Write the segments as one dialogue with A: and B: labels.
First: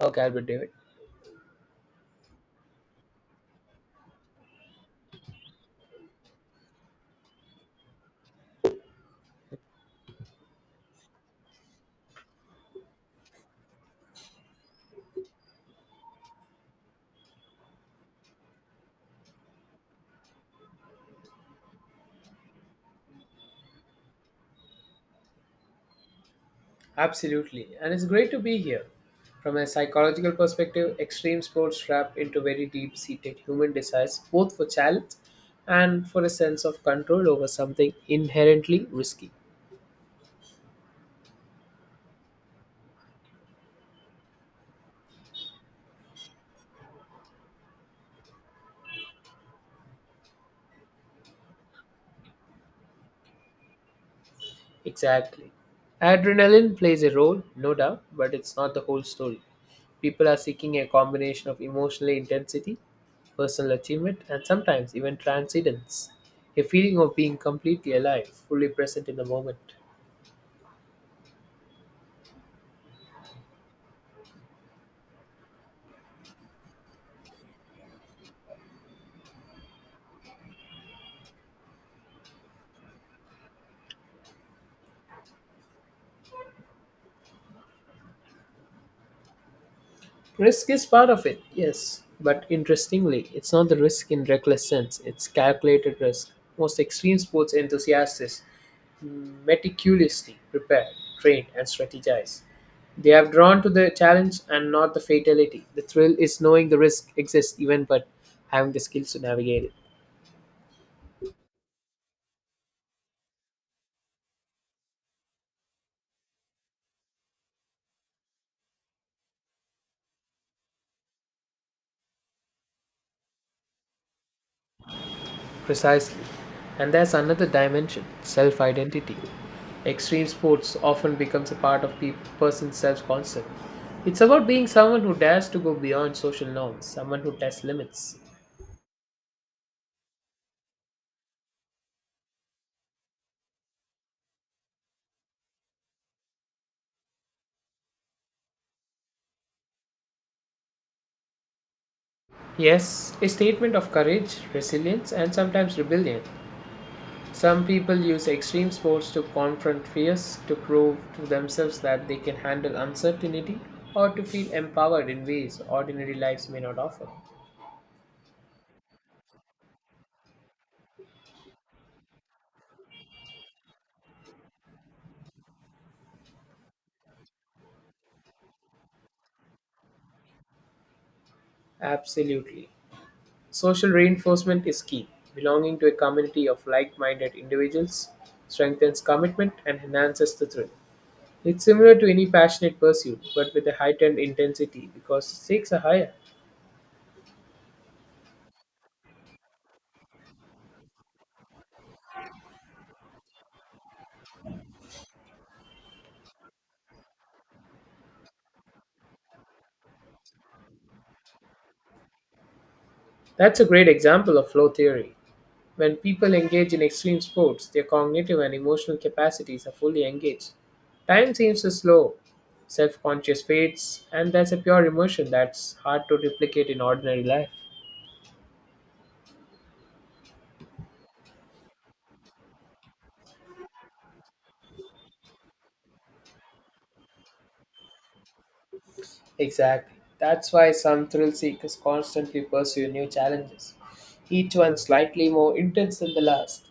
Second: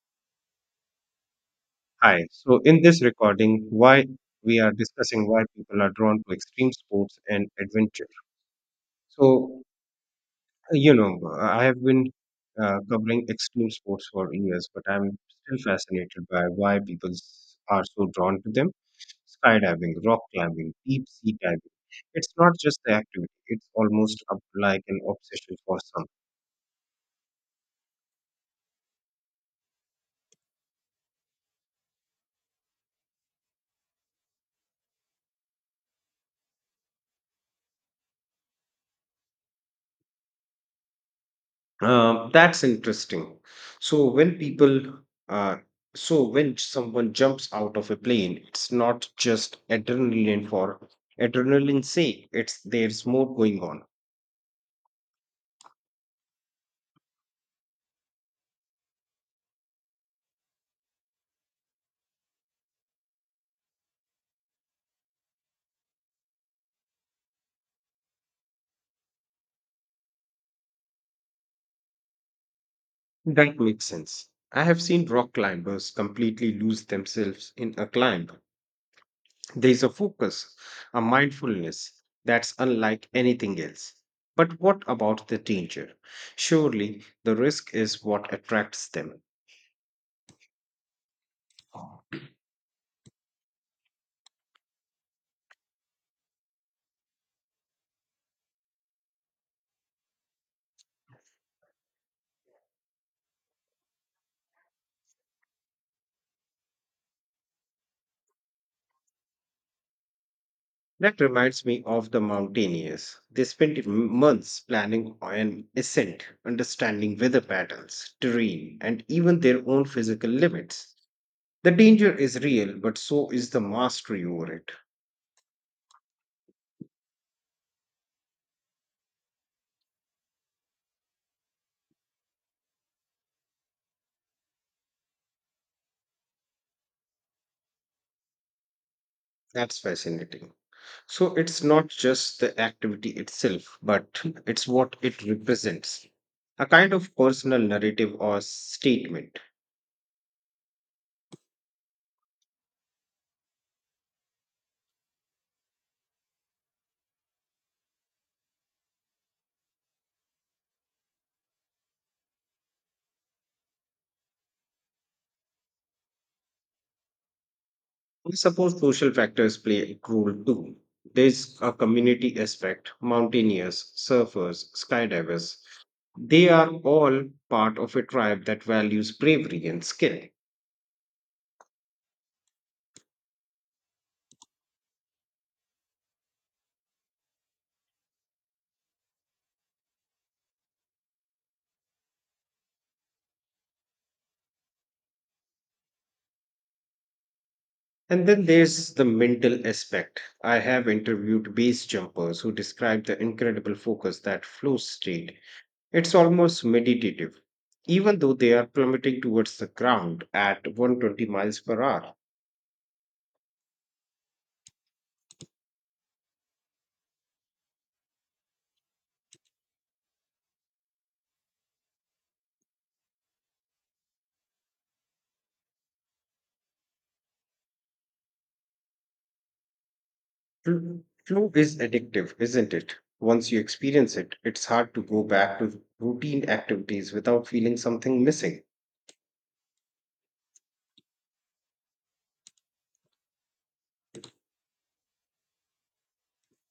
A: Okay, Albert David.
B: Hi. So, in this recording, why we are discussing why people are drawn to extreme sports and adventure. So, you know, I have been covering extreme sports for years, but I'm still fascinated by why are so drawn to them. Skydiving, rock climbing, deep sea diving. It's not just the activity, it's almost up like an obsession for some.
A: Absolutely. And it's great to be here. From a psychological perspective, extreme sports wrap into very deep seated human desires, both for challenge and for a sense of control over something inherently risky.
B: That's interesting. So when people, uh, so when someone jumps out of a plane, it's not just adrenaline for adrenaline sake. It's there's more going on.
A: Exactly. Adrenaline plays a role, no doubt, but it's not the whole story. People are seeking a combination of emotional intensity, personal achievement, and sometimes even transcendence. A feeling of being completely alive, fully present in the moment.
B: That makes sense. I have seen rock climbers completely lose themselves in a climb. There is a focus, a mindfulness that's unlike anything else. But what about the danger? Surely the risk is what attracts them.
A: Risk is part of it, yes. But interestingly, it's not the risk in reckless sense, it's calculated risk. Most extreme sports enthusiasts meticulously prepare, train, and strategize. They have drawn to the challenge and not the fatality. The thrill is knowing the risk exists even but having the skills to navigate it.
B: That reminds me of the mountaineers. They spend months planning an ascent, understanding weather patterns, terrain, and even their own physical limits. The danger is real, but so is the mastery over it.
A: Precisely. And there's another dimension self identity. Extreme sports often becomes a part of a person's self concept. It's about being someone who dares to go beyond social norms, someone who tests limits.
B: That's fascinating. So it's not just the activity itself, but it's what it represents a kind of personal narrative or statement.
A: Yes, a statement of courage, resilience, and sometimes rebellion. Some people use extreme sports to confront fears, to prove to themselves that they can handle uncertainty, or to feel empowered in ways ordinary lives may not offer.
B: I suppose social factors play a role too. There's a community aspect, mountaineers, surfers, skydivers. They are all part of a tribe that values bravery and skill.
A: Absolutely. Social reinforcement is key. Belonging to a community of like minded individuals strengthens commitment and enhances the thrill. It's similar to any passionate pursuit, but with a heightened intensity because the stakes are higher.
B: And then there's the mental aspect. I have interviewed base jumpers who describe the incredible focus that flow state. It's almost meditative, even though they are plummeting towards the ground at 120 miles per hour.
A: That's a great example of flow theory. When people engage in extreme sports, their cognitive and emotional capacities are fully engaged. Time seems to slow, self conscious fades, and that's a pure emotion that's hard to replicate in ordinary life.
B: Flu true is addictive, isn't it? Once you experience it, it's hard to go back to routine activities without feeling something missing.
A: Exactly. That's why some thrill seekers constantly pursue new challenges, each one slightly more intense than the last.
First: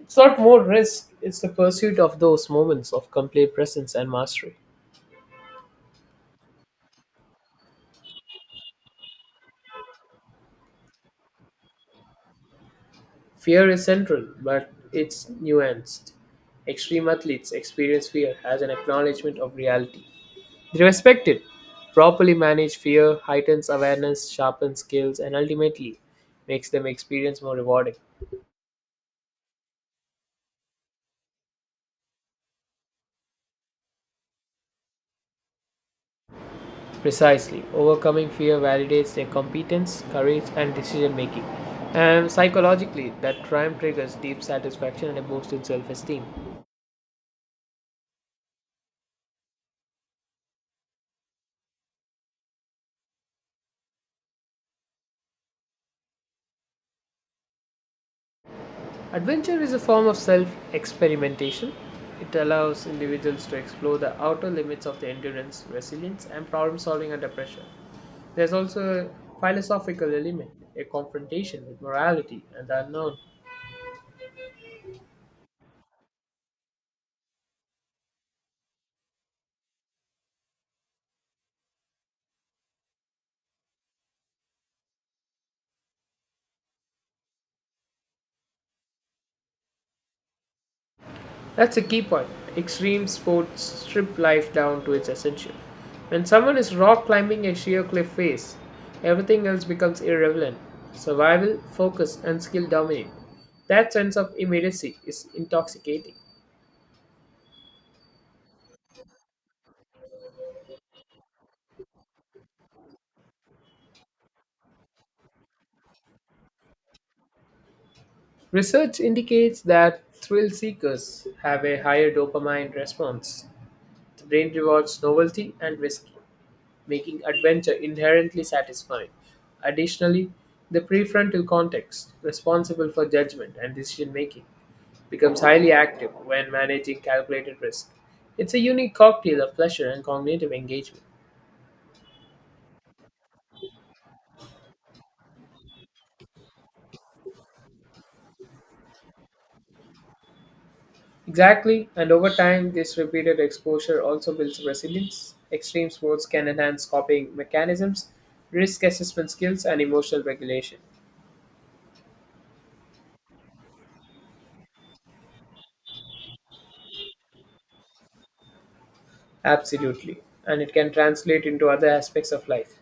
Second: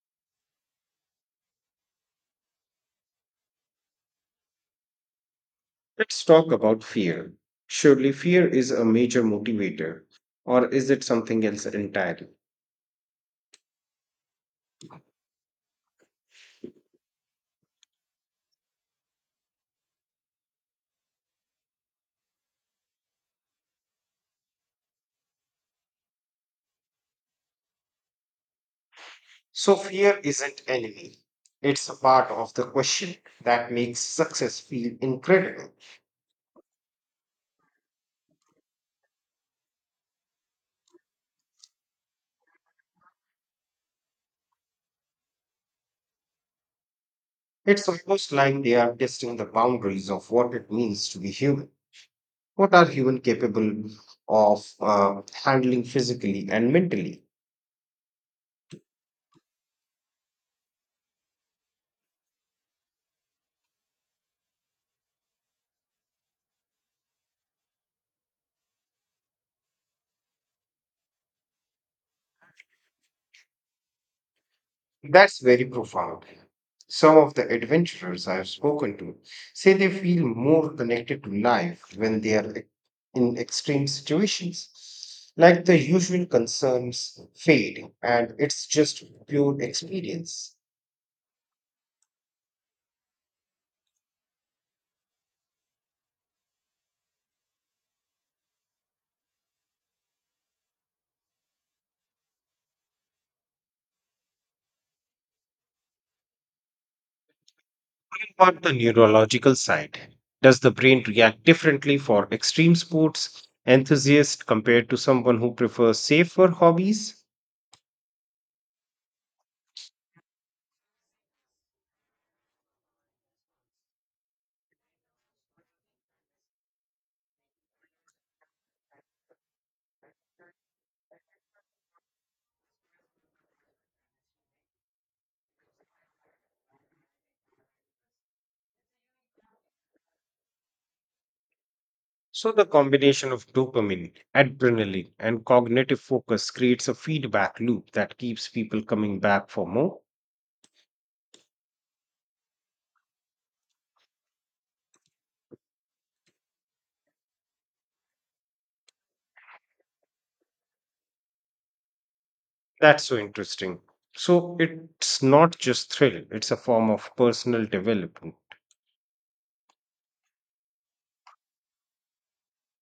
A: It's not more risk, it's the pursuit of those moments of complete presence and mastery.
B: Let's talk about fear. Surely fear is a major motivator, or is it something else entirely?
A: Fear is central, but it's nuanced. Extreme athletes experience fear as an acknowledgement of reality. They respect it. Properly managed fear heightens awareness, sharpens skills, and ultimately makes them experience more rewarding.
B: So fear isn't enemy. It's a part of the question that makes success feel incredible.
A: Precisely. Overcoming fear validates their competence, courage, and decision making. And psychologically, that triumph triggers deep satisfaction and a boost in self esteem.
B: It's almost like they are testing the boundaries of what it means to be human. What are human capable of handling physically and mentally?
A: Adventure is a form of self experimentation. It allows individuals to explore the outer limits of their endurance, resilience, and problem solving under pressure. There's also a philosophical element, a confrontation with morality and the unknown.
B: That's very profound. Some of the adventurers I have spoken to say they feel more connected to life when they are in extreme situations, like the usual concerns fade and it's just pure experience.
A: That's a key point. Extreme sports strip life down to its essential. When someone is rock climbing a sheer cliff face, everything else becomes irrelevant. Survival, focus, and skill dominate. That sense of immediacy is intoxicating.
B: About the neurological side? Does the brain react differently for extreme sports enthusiasts compared to someone who prefers safer hobbies?
A: Research indicates that thrill seekers have a higher dopamine response. The brain rewards novelty and risk, making adventure inherently satisfying. Additionally, the prefrontal cortex, responsible for judgment and decision making, becomes highly active when managing calculated risk. It's a unique cocktail of pleasure and cognitive engagement.
B: So, the combination of dopamine, adrenaline, and cognitive focus creates a feedback loop that keeps people coming back for more.
A: Exactly, and over time, this repeated exposure also builds resilience. Extreme sports can enhance coping mechanisms, risk assessment skills, and emotional regulation.
B: That's so interesting. So, it's not just thrill, it's a form of personal development.
A: Absolutely, and it can translate into other aspects of life.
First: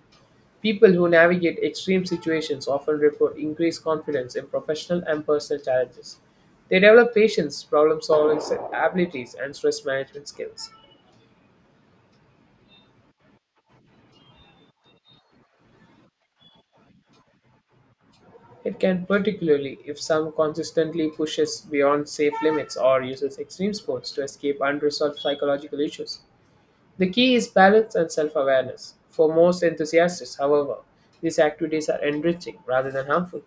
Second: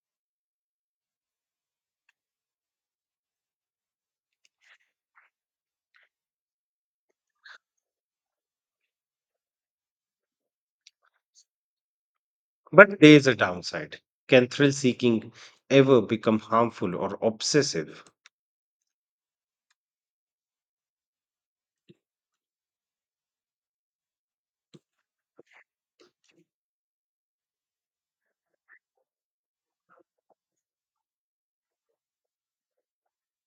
A: People who navigate extreme situations often report increased confidence in professional and personal challenges. They develop patience, problem solving abilities, and stress management skills.
B: But there is a downside. Can thrill seeking ever become harmful or obsessive?
A: It can, particularly if someone consistently pushes beyond safe limits or uses extreme sports to escape unresolved psychological issues. The key is balance and self awareness. For most enthusiasts, however, these activities are enriching rather than harmful.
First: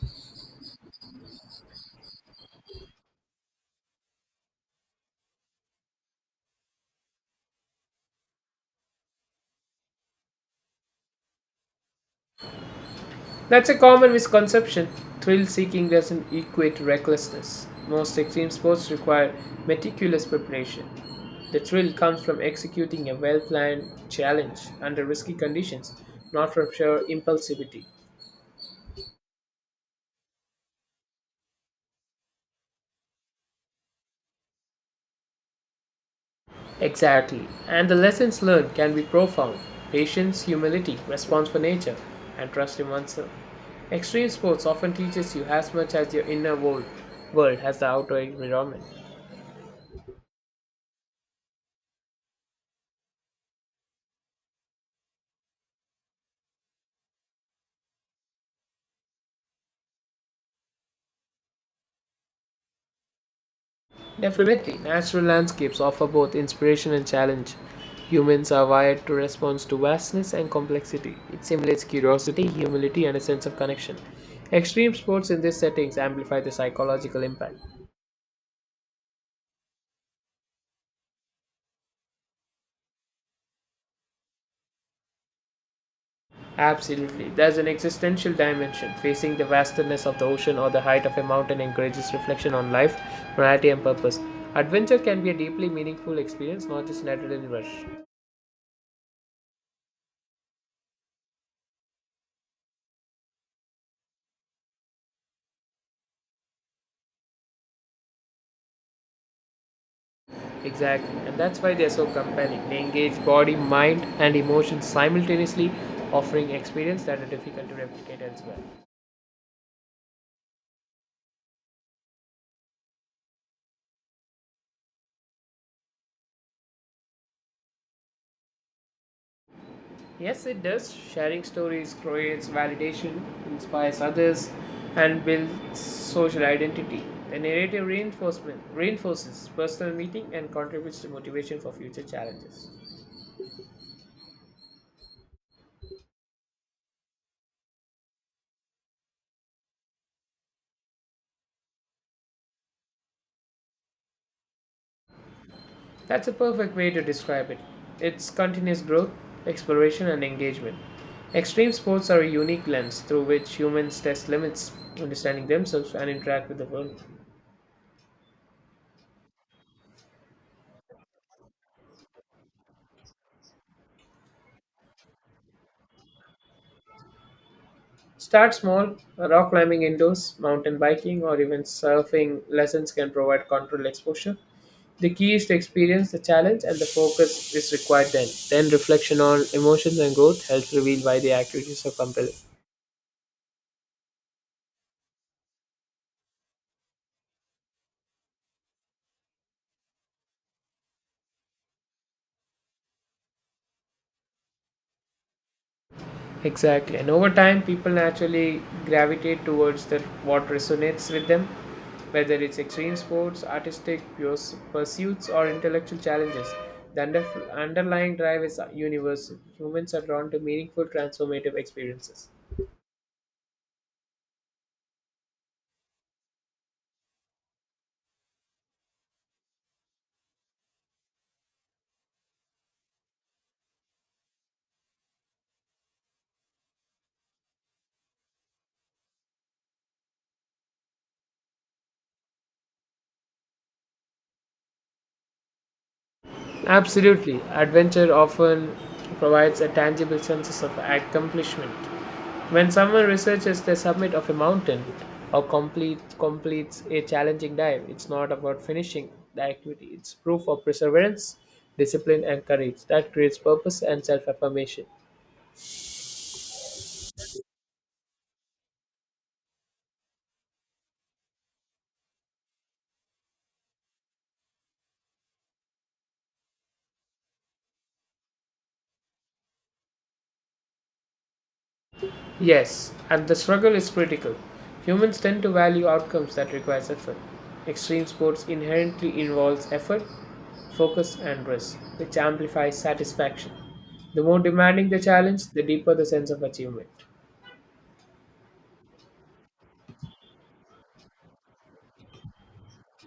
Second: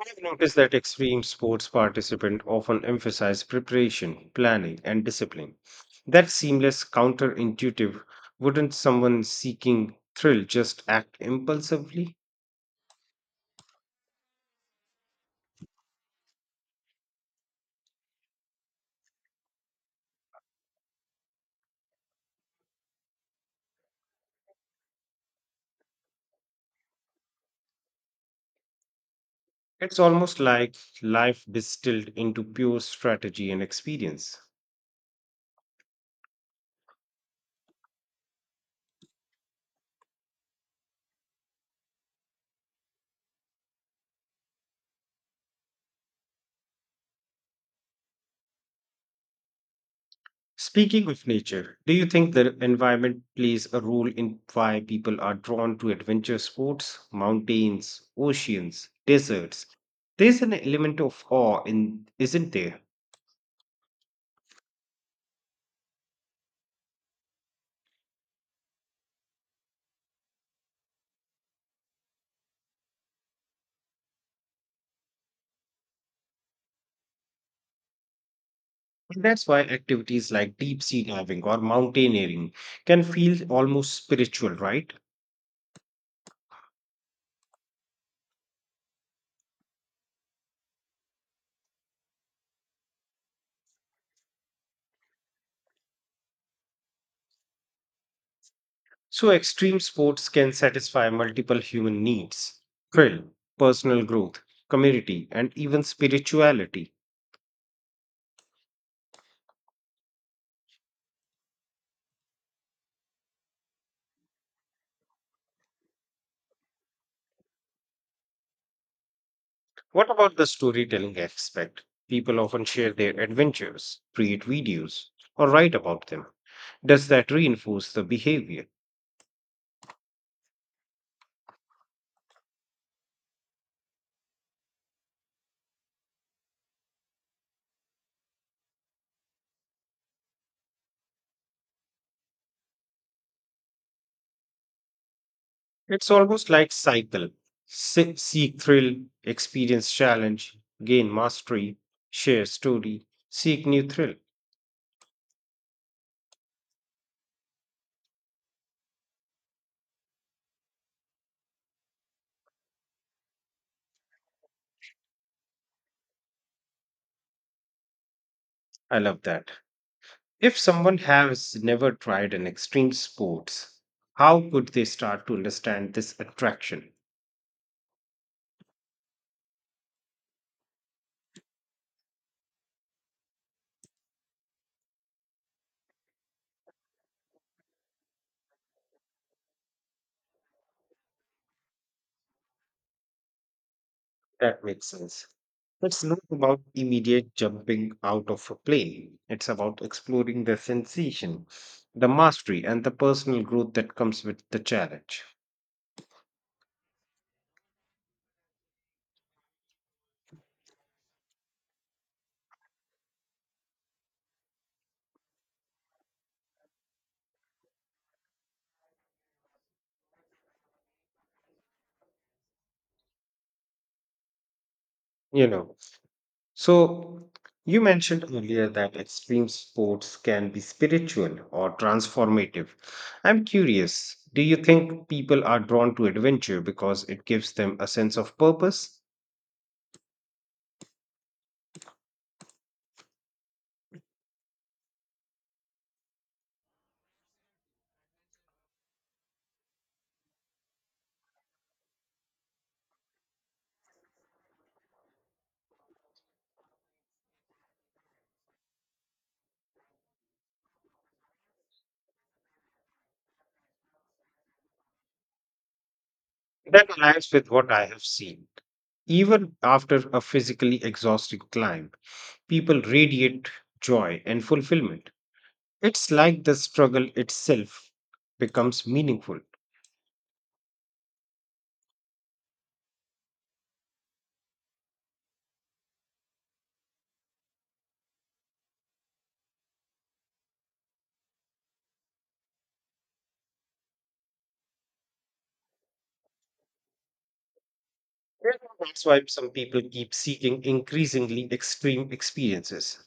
B: I've noticed that extreme sports participants often emphasize preparation, planning, and discipline. That seamless, counterintuitive, wouldn't someone seeking thrill just act impulsively?
A: That's a common misconception. Thrill seeking doesn't equate recklessness. Most extreme sports require meticulous preparation. The thrill comes from executing a well planned challenge under risky conditions, not from sheer impulsivity.
B: It's almost like life distilled into pure strategy and experience.
A: Exactly. And the lessons learned can be profound patience, humility, response for nature, and trust in oneself. Extreme sports often teaches you as much as your inner world has the outer environment.
B: Speaking of nature, do you think the environment plays a role in why people are drawn to adventure sports, mountains, oceans, deserts? There's an element of awe in, isn't there?
A: Definitely, natural landscapes offer both inspiration and challenge. Humans are wired to respond to vastness and complexity. It simulates curiosity, humility, and a sense of connection. Extreme sports in these settings amplify the psychological impact.
B: That's why activities like deep sea diving or mountaineering can feel almost spiritual, right?
A: Absolutely. There's an existential dimension. Facing the vastness of the ocean or the height of a mountain encourages reflection on life, morality, and purpose. Adventure can be a deeply meaningful experience, not just an adrenaline rush.
B: So, extreme sports can satisfy multiple human needs thrill, personal growth, community, and even spirituality.
A: Exactly, and that's why they're so compelling. They engage body, mind, and emotions simultaneously, offering experience that are difficult to replicate elsewhere.
B: What about the storytelling aspect? People often share their adventures, create videos, or write about them. Does that reinforce the behavior?
A: Yes, it does. Sharing stories creates validation, inspires others, and builds social identity. The narrative reinforcement reinforces personal meaning and contributes to motivation for future challenges.
B: It's almost like cycle. Seek thrill, experience challenge, gain mastery, share story, seek new thrill.
A: That's a perfect way to describe it. It's continuous growth, exploration, and engagement. Extreme sports are a unique lens through which humans test limits, understanding themselves, and interact with the world.
B: I love that. If someone has never tried an extreme sports, how could they start to understand this attraction?
A: Start small rock climbing indoors, mountain biking, or even surfing lessons can provide controlled exposure. The key is to experience the challenge and the focus is required then. Then reflection on emotions and growth helps reveal why the activities are compelling.
B: That makes sense. It's not about immediate jumping out of a plane. It's about exploring the sensation, the mastery, and the personal growth that comes with the challenge.
A: Exactly. And over time, people naturally gravitate towards what resonates with them, whether it's extreme sports, pursuits, or intellectual challenges. The underlying drive is universal. Humans are drawn to meaningful, transformative experiences.
B: You know, So, you mentioned earlier that extreme sports can be spiritual or transformative. I'm curious, do you think people are drawn to adventure because it gives them a sense of purpose?
A: Absolutely. Adventure often provides a tangible sense of accomplishment. When someone researches the summit of a mountain or completes a challenging dive, it's not about finishing the activity, it's proof of perseverance, discipline, and courage that creates purpose and self affirmation.
B: That aligns with what I have seen. Even after a physically exhausting climb, people radiate joy and fulfillment. It's like the struggle itself becomes meaningful.
A: Yes, and the struggle is critical. Humans tend to value outcomes that requires effort. Extreme sports inherently involves effort, focus, and risk, which amplifies satisfaction. The more demanding the challenge, the deeper the sense of achievement.
B: Well, that's why some people keep seeking increasingly extreme experiences.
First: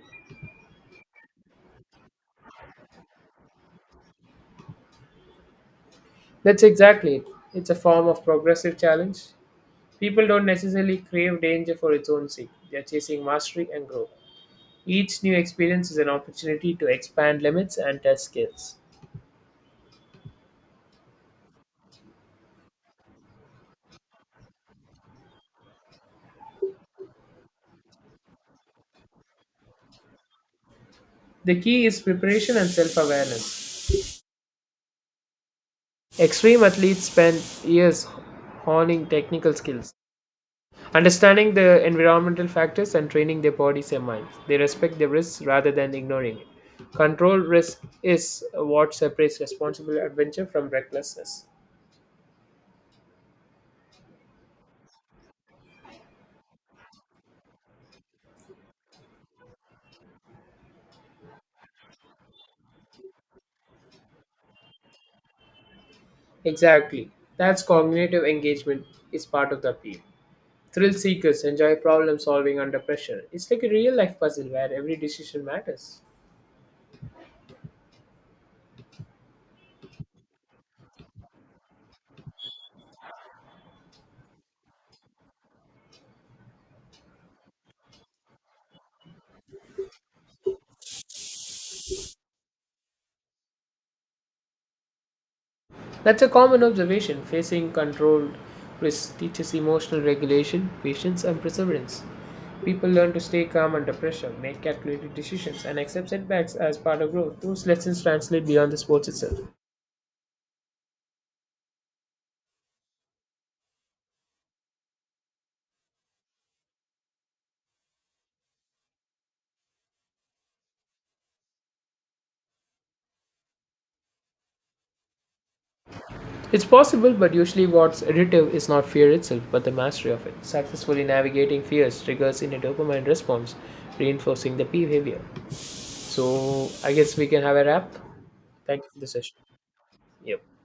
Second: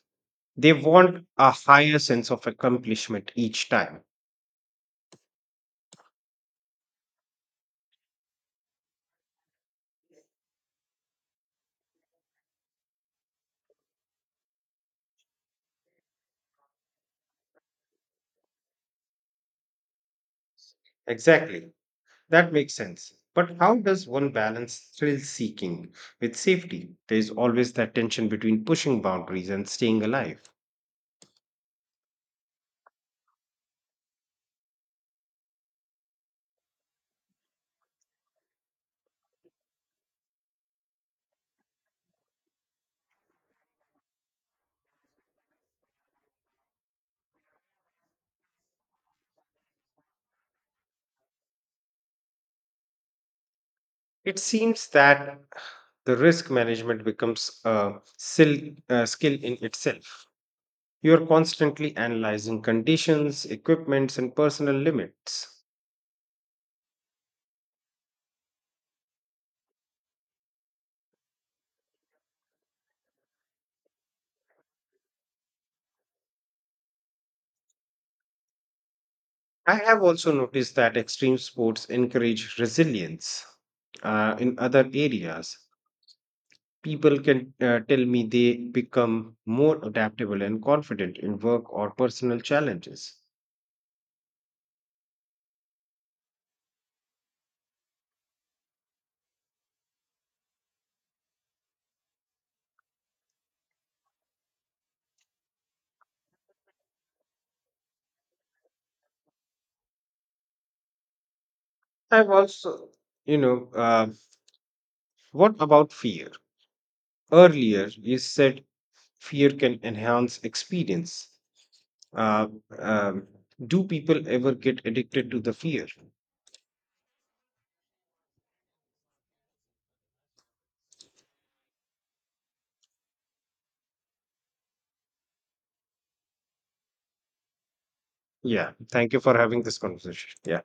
B: They want a higher sense of accomplishment each time.
A: That's exactly it. It's a form of progressive challenge. People don't necessarily crave danger for its own sake, they're chasing mastery and growth. Each new experience is an opportunity to expand limits and test skills.
B: Exactly. That makes sense. But how does one balance thrill seeking with safety? There is always that tension between pushing boundaries and staying alive.
A: The key is preparation and self awareness. Extreme athletes spend years honing technical skills, understanding the environmental factors and training their bodies and minds. They respect the risks rather than ignoring it. Controlled risk is what separates responsible adventure from recklessness.
B: It seems that the risk management becomes a skill in itself. You are constantly analyzing conditions, equipments, and personal limits.
A: Exactly. That's cognitive engagement is part of the appeal. Thrill seekers enjoy problem solving under pressure. It's like a real life puzzle where every decision matters.
B: I have also noticed that extreme sports encourage resilience. In other areas, people can tell me they become more adaptable and confident in work or personal challenges.
A: That's a common observation. Facing controlled risk teaches emotional regulation, patience, and perseverance. People learn to stay calm under pressure, make calculated decisions, and accept setbacks as part of growth. Those lessons translate beyond the sports itself.
B: I've also, you know, What about fear? Earlier, you said fear can enhance experience. Uh, um, do people ever get addicted to the fear?
A: It's possible, but usually what's additive is not fear itself, but the mastery of it. Successfully navigating fears triggers in a dopamine response, reinforcing the behavior. So, I guess we can have a wrap.
B: Yeah.
A: Thank you for the
B: Thank you for
A: session.
B: having this conversation.
A: Yep.
B: Yeah.